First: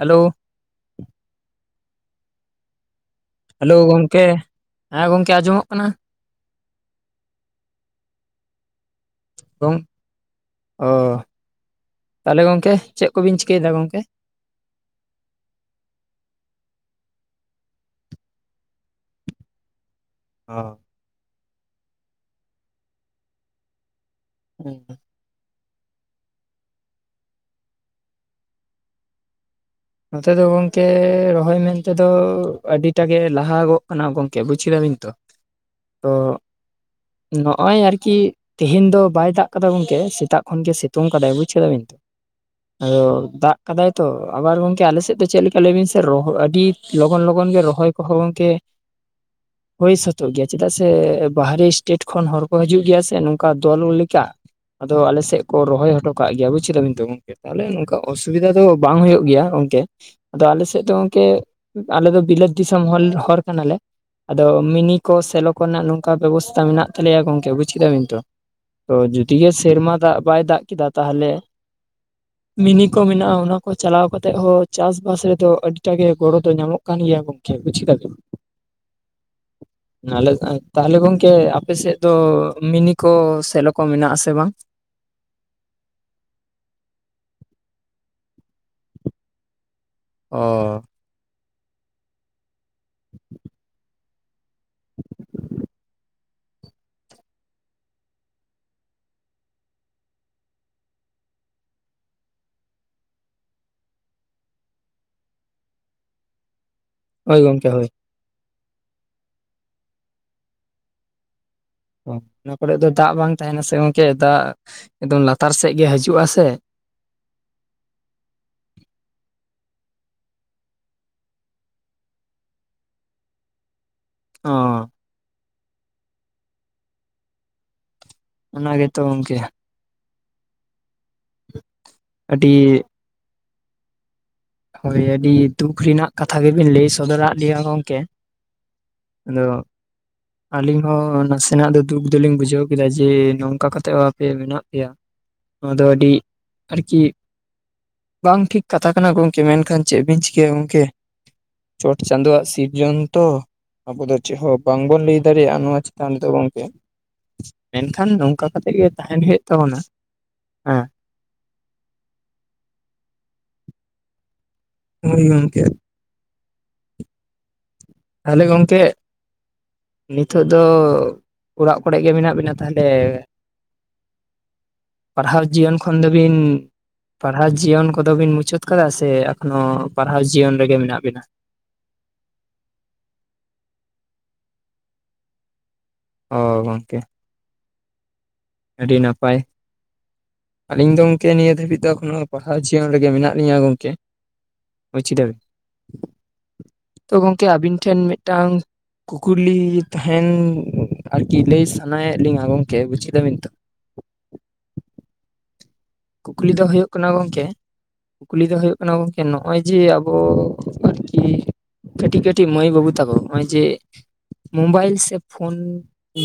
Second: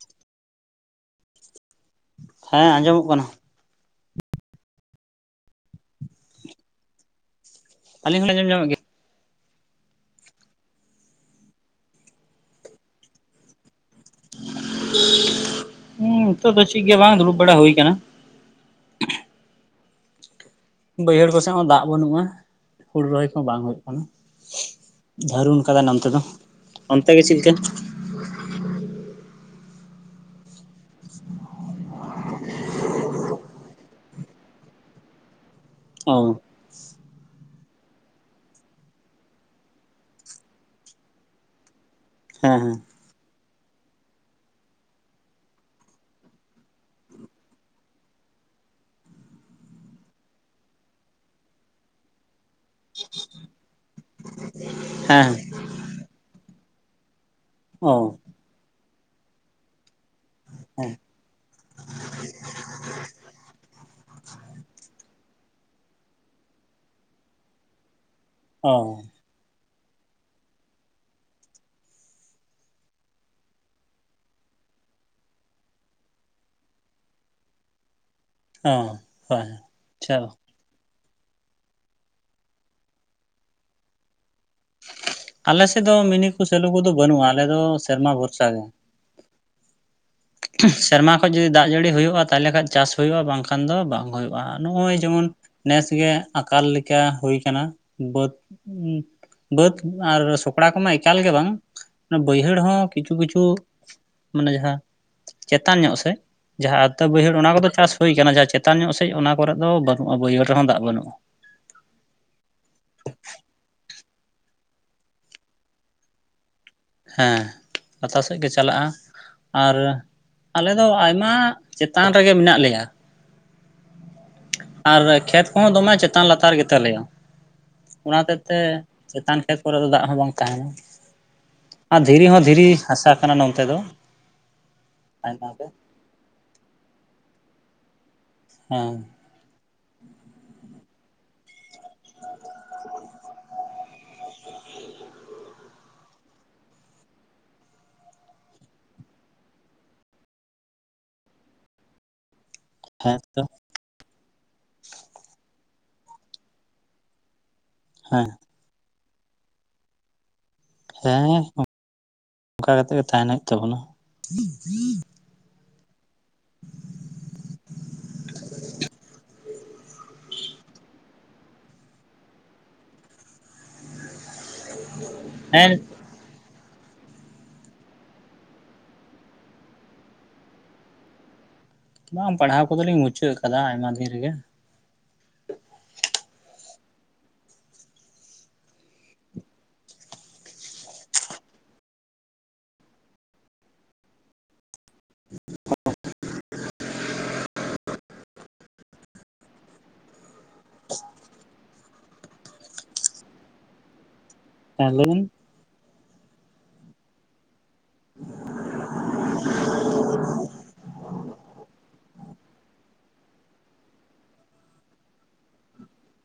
Hello ᱦᱮᱸ ᱟᱹᱡᱚᱢᱚᱜ ᱠᱟᱱᱟ ᱾ ᱦᱮᱞᱳ ᱜᱚᱝᱠᱮ, ᱦᱮᱸ ᱜᱚᱝᱠᱮ ᱟᱸᱡᱚᱢᱚᱜ ᱠᱟᱱᱟ ᱾ ᱟᱹᱞᱤᱧ ᱦᱚᱞᱤᱧ ᱧᱮᱞ ᱧᱟᱢᱮᱫ ᱜᱮ ᱾ ᱜᱚᱝ ᱚ ᱛᱟᱦᱚᱞᱮ ᱜᱚᱝᱠᱮ ᱪᱮᱫ ᱠᱚᱵᱤᱱ ᱪᱤᱠᱟᱹᱭ ᱫᱟ ᱜᱚᱝᱠᱮ? ᱦᱩᱸ ᱱᱤᱛᱚᱜ ᱫᱚ ᱪᱤᱜ ᱜᱮ ᱵᱟᱝ ᱫᱩᱲᱩᱵ ᱵᱟᱲᱟ ᱦᱳᱭ ᱠᱟᱱᱟ᱾ ᱚ᱾ ᱵᱟᱹᱭᱦᱟᱹᱲ ᱠᱚᱥᱮᱫ ᱦᱚᱸ ᱫᱟᱜ ᱵᱟᱹᱱᱩᱜ-ᱟ᱾ᱺᱦᱩᱲᱩ ᱨᱚᱦᱚᱭ ᱠᱚᱦᱚᱸ ᱵᱟᱝ ᱦᱩᱭᱩᱜ ᱠᱟᱱᱟ᱾ ᱫᱟᱹᱨᱩᱱ ᱠᱟᱫᱟᱭ ᱱᱚᱱᱛᱮ ᱫᱚ᱾ ᱚᱱᱛᱮ ᱜᱮ ᱪᱮᱫ ᱞᱮᱠᱟ? ᱱᱚᱛᱮ ᱫᱚ ᱜᱚᱝᱠᱮ ᱨᱚᱦᱚᱭ ᱢᱮᱱ ᱛᱮ ᱫᱚ ᱟᱹᱰᱤ ᱴᱟ ᱜᱮ ᱞᱟᱦᱟᱜᱚᱜ ᱠᱟᱱᱟ ᱜᱚᱝᱠᱮ ᱵᱩᱡ ᱠᱮᱫᱟ ᱵᱤᱱ᱾ ᱛᱚ᱾ ᱚ᱾ ᱱᱚᱜ-ᱚᱭ ᱟᱨᱠᱤ ᱛᱮᱦᱮᱧ ᱫᱚ ᱵᱟᱭ ᱫᱟᱜ ᱠᱟᱫᱟ ᱜᱚᱝᱠᱮ᱾ ᱥᱮᱛᱟᱜ ᱠᱷᱚᱱ ᱜᱮ ᱥᱤᱛᱩᱝ ᱠᱟᱫᱟᱭ ᱵᱩᱡ ᱠᱮᱫᱟ ᱵᱤᱱ ᱛᱚ᱾ ᱦᱮᱸ ᱦᱮᱸ᱾ ᱟᱫᱚ ᱫᱟᱜ ᱠᱟᱫᱟᱭ ᱛᱚ ᱟᱵᱟᱨ ᱜᱚᱝᱠᱮ ᱠᱮ ᱟᱞᱮ ᱥᱮᱫ ᱫᱚ ᱪᱮᱫ ᱞᱮᱠᱟ ᱞᱟᱹᱭ ᱵᱤᱱ ᱥᱮ ᱨᱚᱦᱚᱭ ᱟᱹᱰᱤ ᱞᱚᱜᱚᱱ ᱞᱚᱜᱚᱱ ᱜᱮ ᱨᱚᱦᱚᱭ ᱠᱚᱦᱚᱸ ᱜᱚᱝᱠᱮ ᱦᱩᱭᱳ ᱥᱟᱹᱛᱚᱜ ᱜᱮᱭᱟ᱾ ᱪᱮᱫᱟᱜ ᱥᱮ ᱵᱟᱦᱨᱮ ᱥᱴᱮᱴ ᱠᱷᱚᱱ ᱦᱚᱲ ᱠᱚ ᱦᱤᱡᱩᱜ ᱜᱮᱭᱟ ᱥᱮ ᱱᱚᱝᱠᱟ ᱫᱚᱞ ᱞᱮᱠᱟ ᱟᱫᱚ ᱟᱞᱮ ᱦᱮᱸ ᱥᱮᱫ ᱠᱚ ᱨᱚᱦᱚᱭ ᱦᱚᱴᱚ ᱠᱟᱜ ᱜᱮᱭᱟ ᱵᱩᱡ ᱠᱮᱫᱟ ᱵᱮᱱ ᱛᱚ ᱜᱚᱝᱠᱮ। ᱛᱟᱦᱞᱮ ᱚ ᱱᱚᱝᱠᱟ ᱚᱥᱩᱵᱤᱫᱷᱟ ᱫᱚ ᱵᱟᱝ ᱦᱩᱭᱩᱜ ᱜᱮᱭᱟ ᱜᱚᱝᱠᱮ᱾ ᱟᱫᱚ ᱟᱞᱮ ᱥᱮᱫ ᱦᱮᱸ ᱫᱚ ᱜᱚᱝᱠᱮ ᱟᱞᱮ ᱫᱚ ᱵᱤᱞᱟᱹᱛ ᱫᱤᱥᱚᱢ ᱦᱚᱲ ᱦᱚᱲ ᱠᱟᱱᱟᱞᱮ। ᱟᱫᱚ ᱢᱤᱱᱤ ᱠᱚ ᱥᱮᱞᱚ ᱠᱚᱨᱮᱱᱟᱜ ᱱᱚᱝᱠᱟ ᱵᱮᱵᱚᱥᱛᱟ ᱢᱮᱱᱟᱜ ᱛᱟᱞᱮᱭᱟ ᱜᱚᱝᱠᱮ ᱵᱩᱡ ᱠᱮᱫᱟ ᱵᱤᱱ ᱛᱚ। ᱚ ᱛᱚ ᱡᱩᱫᱤ ᱜᱮ ᱥᱮᱨᱢᱟ ᱫᱟᱜ ᱵᱟᱭ ᱫᱟᱜ ᱠᱮᱫᱟ ᱛᱟᱦᱚᱞᱮ ᱢᱤᱱᱤ ᱠᱚ ᱢᱮᱱᱟᱜ-ᱟ ᱚᱱᱟ ᱠᱚ ᱪᱟᱞᱟᱣ ᱠᱟᱛᱮᱜ ᱦᱚᱸ ᱪᱟᱥ-ᱵᱟᱥ ᱨᱮᱫᱚ ᱟᱹᱰᱤᱴᱟ ᱜᱮ ᱜᱚᱲᱚ ᱫᱚ ᱧᱟᱢᱚᱜ ᱠᱟᱱ ᱜᱮᱭᱟ ᱜᱚᱝᱠᱮ ᱵᱩᱡ ᱠᱮᱫᱟ ᱵᱤᱱ। ᱦᱮᱸ ᱦᱳᱭ ᱟᱪᱪᱷᱟ ᱟᱞᱮ ᱫᱚ ᱱᱚᱜ-ᱚᱭ ᱛᱟᱦᱚᱞᱮ ᱜᱚᱝᱠᱮ ᱟᱯᱮ ᱥᱮᱫ ᱫᱚ ᱢᱤᱱᱤ ᱠᱚ ᱥᱮᱞᱚ ᱠᱚ ᱢᱮᱱᱟᱜ ᱟᱥᱮ ᱵᱟᱝ? ᱟᱞᱮ ᱥᱮᱫ ᱫᱚ ᱢᱤᱱᱤ ᱠᱚ ᱥᱮᱞᱚ ᱠᱚᱫᱚ ᱵᱟᱹᱱᱩᱜ-ᱟ, ᱟᱞᱮ ᱫᱚ ᱥᱮᱨᱢᱟ ᱵᱷᱚᱨᱥᱟ ᱜᱮ। ᱚ᱾ ᱥᱮᱨᱢᱟ ᱠᱷᱚᱡ ᱡᱩᱫᱤ ᱫᱟᱜ ᱡᱟᱹᱲᱤ ᱦᱩᱭᱩᱜ-ᱟ ᱛᱟᱦᱚᱞᱮ ᱠᱷᱟᱡ ᱪᱟᱥ ᱦᱩᱭᱩᱜ-ᱟ ᱵᱟᱝᱠᱷᱟᱱ ᱫᱚ ᱵᱟᱝ ᱦᱩᱭᱩᱜ-ᱟ। ᱱᱚᱜ-ᱚᱭ ᱡᱮᱢᱚᱱ ᱱᱮᱥᱜᱮ ᱟᱠᱟᱞ ᱞᱮᱠᱟ ᱦᱩᱭ ᱠᱟᱱᱟ ᱵᱟᱹᱫᱽ ᱩᱸ ᱵᱟᱹᱫ ᱟᱨ ᱥᱚᱠᱲᱟ ᱠᱚᱢᱟ ᱮᱠᱟᱞ ᱜᱮ ᱵᱟᱝ। ᱚᱱᱟ ᱵᱟᱹᱭᱦᱟᱹᱲ ᱦᱚᱸ ᱠᱤᱪᱷᱩ ᱠᱤᱪᱷᱩ ᱢᱟᱱᱮ ᱡᱟᱦᱟᱸ ᱪᱮᱛᱟᱱ ᱧᱚᱜ ᱥᱮᱫ ᱡᱟᱦᱟᱸ ᱟᱣᱛᱟ ᱵᱟᱹᱭᱦᱟᱹᱲ ᱦᱳᱭ ᱚᱱᱟ ᱜᱚᱝᱠᱮ ᱠᱚᱫᱚ ᱦᱳᱭ ᱪᱟᱥ ᱦᱩᱭ ᱠᱟᱱᱟ ᱡᱟᱦᱟᱸ ᱪᱮᱛᱟᱱ ᱧᱚᱜ ᱥᱮᱡ ᱚᱱᱟ ᱠᱚᱨᱮᱫ ᱫᱚ ᱵᱟᱹᱱᱩᱜ-ᱟ ᱵᱟᱹᱭᱦᱟᱹᱲ ᱨᱮᱦᱚᱸ ᱫᱟᱜ ᱵᱟᱹᱱᱩᱜᱼᱟ। ᱚ ᱚᱱᱟ ᱠᱚᱨᱮ ᱫᱚ ᱫᱟᱜ ᱵᱟᱝ ᱛᱟᱦᱮᱱᱟ ᱥᱮ ᱜᱚᱝᱠᱮ ᱫᱟᱜ ᱮᱠᱫᱚᱢ ᱞᱟᱛᱟᱨ ᱥᱮᱡ ᱜᱮ ᱦᱤᱡᱩᱜᱼᱟ ᱥᱮ᱾ ᱦᱮᱸ ᱞᱟᱛᱟᱨ ᱥᱮᱡ ᱜᱮ ᱪᱟᱞᱟᱜ-ᱟ। ᱟᱨ ᱟᱞᱮ ᱫᱚ ᱟᱭᱢᱟ ᱪᱮᱛᱟᱱ ᱨᱮᱜᱮ ᱢᱮᱱᱟᱜ ᱞᱮᱭᱟ। ᱚ ᱟᱨ ᱠᱷᱮᱛ ᱠᱚᱦᱚᱸ ᱫᱚᱢᱮ ᱪᱮᱛᱟᱱ ᱞᱟᱛᱟᱨ ᱜᱮᱛᱟ ᱞᱮᱭᱟ। ᱚᱱᱟ ᱦᱚᱛᱮᱜ ᱛᱮ ᱚᱱᱟ ᱜᱮᱛᱚ ᱜᱚᱝᱠᱮ ᱪᱮᱛᱟᱱ ᱠᱷᱮᱛ ᱠᱚᱨᱮ ᱫᱚ ᱫᱟᱜ ᱦᱚᱸ ᱵᱟᱝ ᱛᱟᱦᱮᱱᱟ ᱟᱨ ᱫᱷᱤᱨᱤ ᱦᱚᱸ ᱟᱹᱰᱤ ᱫᱷᱤᱨᱤ ᱦᱟᱥᱟ ᱠᱟᱱᱟ ᱱᱚᱛᱮ ᱫᱚ। ᱦᱳᱭ ᱟᱹᱰᱤ ᱟᱭᱢᱟ ᱜᱮ ᱫᱩᱠ ᱨᱮᱱᱟᱜ ᱠᱟᱛᱷᱟ ᱜᱮᱵᱤᱱ ᱞᱟᱹᱭ ᱥᱚᱫᱚᱨᱟᱜ ᱞᱮᱭᱟ ᱜᱚᱝᱠᱮ। ᱦᱮᱸ। ᱟᱫᱚ ᱟᱹᱞᱤᱧ ᱦᱚᱸ ᱱᱟᱥᱮᱱᱟᱜ ᱫᱚ ᱫᱩᱠ ᱫᱚᱞᱤᱧ ᱵᱩᱡᱷᱟᱹᱣ ᱠᱮᱫᱟ ᱡᱮ ᱱᱚᱝᱠᱟ ᱠᱟᱛᱮ ᱦᱚ ᱯᱮ ᱢᱮᱱᱟᱜ ᱯᱮᱭᱟ ᱱᱚᱣᱟ ᱫᱚ ᱟᱹᱰᱤ ᱟᱨᱠᱤ ᱵᱟᱝ ᱴᱷᱤᱠ ᱠᱟᱛᱷᱟ ᱠᱟᱱᱟ ᱜᱚᱝ ᱠᱮ ᱢᱮᱱᱠᱷᱟᱱ ᱪᱮᱫ ᱵᱤᱱ ᱪᱤᱠᱟᱹᱭᱟ ᱜᱚᱝᱠᱮ᱾ ᱪᱚᱴ ᱪᱟᱸᱫᱳᱣᱟᱜ ᱥᱤᱨᱡᱚᱱ ᱛᱚ। ᱟᱵᱚ ᱫᱚ ᱪᱮᱫ ᱦᱚᱸ ᱵᱟᱝᱵᱚᱱ ᱞᱟᱹᱭ ᱫᱟᱲᱮᱭᱟᱜ-ᱟ ᱱᱚᱣᱟ ᱪᱮᱛᱟᱱ ᱨᱮᱫᱚ ᱜᱚᱝᱠᱮ। ᱢᱮᱱᱠᱷᱟᱱ ᱦᱮᱸ ᱱᱚᱝᱠᱟ ᱠᱟᱛᱮ ᱜᱮ ᱛᱟᱦᱮᱱ ᱦᱩᱭᱩᱜ ᱛᱟᱵᱚᱱᱟ ᱦᱮᱸ। ᱦᱮᱸ ᱦᱮᱸ ᱚᱱᱠᱟ ᱠᱟᱛᱮ ᱜᱮ ᱛᱟᱦᱮᱱ ᱦᱩᱭᱩᱜ ᱛᱟᱵᱚᱱᱟ। ᱦᱳᱭ ᱜᱚᱝᱠᱮ। ᱛᱟᱦᱚᱞᱮ ᱜᱚᱝᱠᱮ ᱱᱤᱛᱚᱜ ᱫᱚ ᱚᱲᱟᱜ ᱠᱚᱨᱮ ᱜᱮ ᱢᱮᱱᱟᱜ ᱵᱤᱱᱟ ᱛᱟᱦᱚᱞᱮ? ᱯᱟᱲᱦᱟᱣ ᱦᱮᱸ ᱡᱤᱭᱚᱱ ᱠᱷᱚᱱ ᱫᱚᱵᱤᱱ ᱯᱟᱲᱦᱟᱣ ᱡᱤᱭᱚᱱ ᱠᱚᱫᱚ ᱵᱤᱱ ᱢᱩᱪᱟᱹᱫ ᱟᱠᱟᱫᱟ ᱥᱮ ᱮᱠᱷᱚᱱᱚ ᱯᱟᱲᱦᱟᱣ ᱡᱤᱭᱚᱱ ᱨᱮᱜᱮ ᱢᱮᱱᱟᱜ ᱵᱤᱱᱟ? ᱵᱟᱝ ᱯᱟᱲᱦᱟᱣ ᱠᱚᱫᱚᱞᱤᱧ ᱢᱩᱪᱟᱹᱫ ᱟᱠᱟᱫᱟ ᱟᱭᱢᱟ ᱫᱤᱱ ᱨᱮᱜᱮ। ᱚ ᱜᱚᱝᱠᱮ। ᱟᱹᱰᱤ ᱱᱟᱯᱟᱭ। ᱟᱞᱤᱧ ᱫᱚ ᱜᱚᱝᱠᱮ ᱱᱤᱭᱟᱹ ᱫᱷᱟᱹᱵᱤᱡ ᱫᱚ ᱮᱠᱷᱚᱱᱳ ᱯᱟᱲᱦᱟᱣ ᱡᱤᱭᱚᱱ ᱨᱮᱜᱮ ᱢᱮᱱᱟᱜ ᱞᱤᱧᱟᱹ ᱜᱚᱝᱠᱮ। ᱵᱩᱡ ᱠᱮᱫᱟᱵᱤᱱ? ᱛᱚ ᱜᱚᱝᱠᱮ ᱟᱵᱤᱱ ᱴᱷᱮᱱ ᱢᱤᱫᱴᱟᱝ ᱠᱩᱠᱞᱤ ᱛᱟᱦᱮᱱ ᱟᱨᱠᱤ ᱞᱟᱹᱭ ᱥᱟᱱᱟᱭ ᱥᱟᱱᱟᱭᱮᱫ ᱞᱤᱧᱟ ᱜᱚᱝᱠᱮ ᱵᱩᱪ ᱠᱮᱫᱟ ᱵᱤᱱ। ᱦᱮᱸ ᱞᱟᱹᱭᱵᱤᱱ। ᱠᱩᱠᱞᱤ ᱫᱚ ᱦᱩᱭᱩᱜ ᱠᱟᱱᱟ ᱜᱚᱝᱠᱮ, ᱠᱩᱠᱞᱤ ᱫᱚ ᱦᱩᱭᱩᱜ ᱠᱟᱱᱟ ᱜᱚᱝᱠᱮ ᱱᱚᱜᱼᱚᱭ ᱡᱮ ᱟᱵᱚ ᱟᱰᱤ ᱠᱟᱹᱴᱤᱡ ᱠᱟᱹᱴᱤᱡ ᱢᱟᱹᱭ ᱵᱟᱹᱵᱩ ᱛᱟᱠᱚ ᱱᱚᱜᱼᱚᱭ ᱡᱮ ᱢᱳᱵᱟᱭᱤᱞ ᱥᱮ ᱯᱷᱳᱱ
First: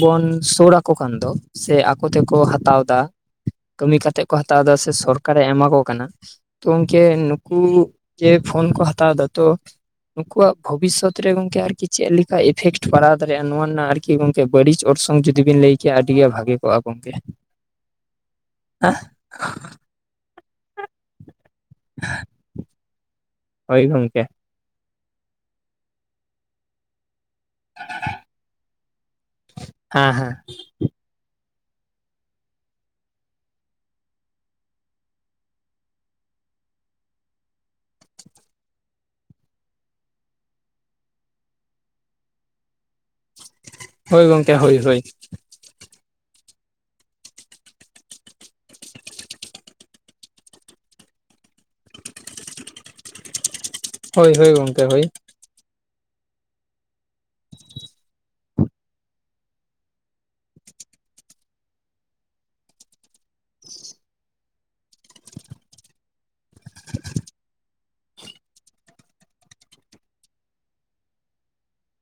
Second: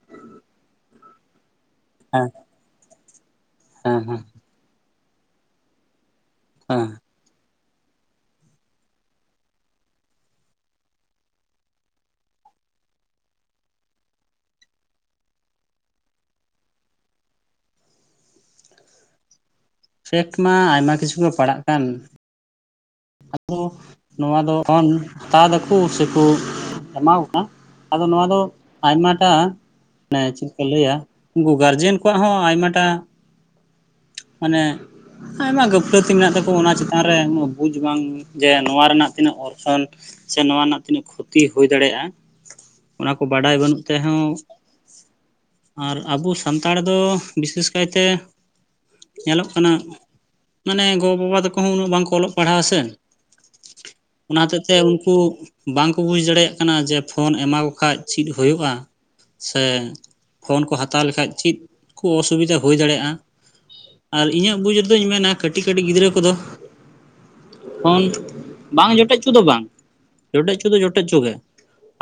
ᱵᱚᱱ ᱥᱩᱨ ᱟᱠᱚ ᱠᱟᱱ ᱫᱚ ᱥᱮ ᱟᱠ ᱟᱠ ᱦᱮᱸ ᱛᱮᱠᱚ ᱦᱟᱛᱟᱣ ᱫᱟ, ᱠᱟᱹᱢᱤ ᱦᱮᱸ ᱦᱮᱸ ᱠᱟᱛᱮ ᱠᱚ ᱦᱟᱛᱟᱣ ᱮᱫᱟ ᱥᱮ ᱥᱚᱨᱠᱟᱨᱮ ᱮᱢᱟ ᱠᱚ ᱠᱟᱱᱟ᱾ ᱛᱚ ᱦᱮᱸ ᱜᱚᱝᱠᱮ ᱱᱩᱠᱩ ᱡᱮ ᱯᱷᱳᱱ ᱠᱚ ᱦᱟᱛᱟᱣ ᱮᱫᱟ ᱛᱚᱼᱼ ᱱᱩᱠᱩᱣᱟᱜ ᱵᱷᱚᱵᱤᱥᱚᱛ ᱨᱮ ᱜᱚᱝᱠᱮ ᱟᱨᱠᱤ ᱪᱮᱫ ᱞᱮᱠᱟ ᱤᱯᱷᱮᱠᱴ ᱯᱟᱲᱟᱣ ᱫᱟᱲᱮᱭᱟᱜᱼᱟ ᱱᱚᱣᱟ ᱨᱮᱱᱟᱜ ᱟᱨ ᱠᱤ ᱜᱚᱢᱠᱮ ᱵᱟᱹᱲᱤᱡᱽ ᱚᱨᱥᱚᱝ ᱡᱩᱫᱤ ᱵᱤᱱ ᱞᱟᱹᱭ ᱠᱮᱭᱟ ᱟᱹᱰᱤᱜᱮ ᱵᱷᱟᱜᱮ ᱠᱚᱜᱼᱟ ᱜᱚᱢᱠᱮ? [unintelligible] ᱯᱷᱮᱠᱴ ᱢᱟ ᱟᱭᱢᱟ ᱠᱤᱪᱷᱩ ᱜᱮ ᱯᱟᱲᱟᱜ ᱠᱟᱱ᱾ ᱦᱳᱭ ᱜᱚᱝᱠᱮ ᱱᱚᱣᱟ ᱫᱚ ᱚᱱ ᱦᱟᱛᱟᱣ ᱫᱟᱠᱚ ᱥᱮᱠᱚ ᱮᱢᱟᱠᱚ ᱠᱟᱱᱟ᱾ ᱟᱫᱚ ᱱᱚᱣᱟ ᱫᱚ ᱟᱭᱢᱟᱴᱟ ᱦᱮᱸ ᱢᱟᱱᱮ ᱦᱮᱸ ᱪᱤᱼᱼ ᱠᱚ ᱞᱟᱹᱭᱟ ᱩᱱᱠᱩ ᱜᱟᱨᱡᱮᱱ ᱠᱚᱣᱟᱜ ᱦᱚᱸ ᱟᱭᱢᱟᱴᱟᱜ ᱢᱟᱱᱮ ᱟᱭᱢᱟ ᱜᱟᱹᱯᱞᱟᱹᱛᱤ ᱢᱮᱱᱟᱜ ᱛᱟᱠᱚᱣᱟ ᱚᱱᱟ ᱪᱮᱛᱟᱱ ᱨᱮᱼᱼ ᱵᱩᱡᱽ ᱵᱟᱝ ᱡᱮ ᱱᱚᱣᱟ ᱨᱮᱱᱟᱜ ᱛᱤᱱᱟᱹᱜ ᱚᱨᱥᱚᱝ ᱥᱮ ᱱᱚᱣᱟ ᱨᱮᱱᱟᱜ ᱛᱤᱱᱟᱹᱜ ᱠᱷᱩᱛᱤ ᱦᱩᱭ ᱫᱟᱲᱮᱭᱟᱜᱼᱟ᱾ ᱚᱱᱟ ᱠᱚ ᱵᱟᱰᱟᱭ ᱵᱟᱹᱱᱩᱜ ᱛᱮᱦᱚᱸᱼᱼ ᱦᱳᱭ ᱜᱚᱝᱠᱮ ᱦᱳᱭ ᱦᱳᱭ ᱟᱨ ᱟᱵᱚ ᱥᱟᱱᱛᱟᱲ ᱫᱚ ᱵᱤᱥᱮᱥ ᱠᱟᱭᱛᱮ ᱧᱮᱞᱚᱜ ᱠᱟᱱᱟ, ᱢᱟᱱᱮ ᱜᱚᱼᱵᱟᱵᱟ ᱛᱟᱠᱚ ᱦᱚᱸ ᱩᱱᱟᱹᱜ ᱵᱟᱝᱠᱚ ᱚᱞᱚᱜ ᱯᱟᱲᱦᱟᱣ ᱥᱮ, ᱦᱳᱭ ᱚᱱᱟ ᱦᱳᱭ ᱦᱚᱛᱮᱜ ᱛᱮ ᱜᱚᱝᱠᱮ ᱦᱳᱭ ᱩᱱᱠᱩ ᱵᱟᱝᱠᱚ ᱵᱩᱡᱽ ᱫᱟᱲᱮᱭᱟᱜ ᱠᱟᱱᱟ ᱡᱮ ᱯᱷᱳᱱ ᱮᱢᱟᱠᱚ ᱠᱷᱟᱡ ᱪᱮᱫ ᱦᱳᱭᱳᱜᱼᱟ᱾ ᱥᱮ ᱯᱷᱳᱱ ᱠᱚ ᱦᱟᱛᱟᱣ ᱞᱮᱠᱷᱟᱡ ᱪᱮᱫ ᱠᱚ ᱚᱥᱩᱵᱤᱫᱟ ᱦᱩᱭ ᱫᱟᱲᱮᱭᱟᱜᱼᱟ᱾ ᱟᱨ ᱤᱧᱟᱹᱜ ᱵᱩᱡᱽ ᱨᱮᱫᱚᱧ ᱢᱮᱱᱟ ᱠᱟᱹᱴᱤᱡ ᱠᱟᱹᱴᱤᱡ ᱜᱤᱫᱽᱨᱟᱹ ᱠᱚᱫᱚᱼᱼ ᱯᱷᱳᱱ ᱵᱟᱝ ᱡᱚᱴᱮᱫᱪᱚ ᱫᱚ ᱵᱟᱝ ᱡᱚᱴᱮᱫ ᱦᱚᱪᱚ ᱫᱚ ᱡᱚᱴᱮᱫ ᱪᱚ ᱜᱮ᱾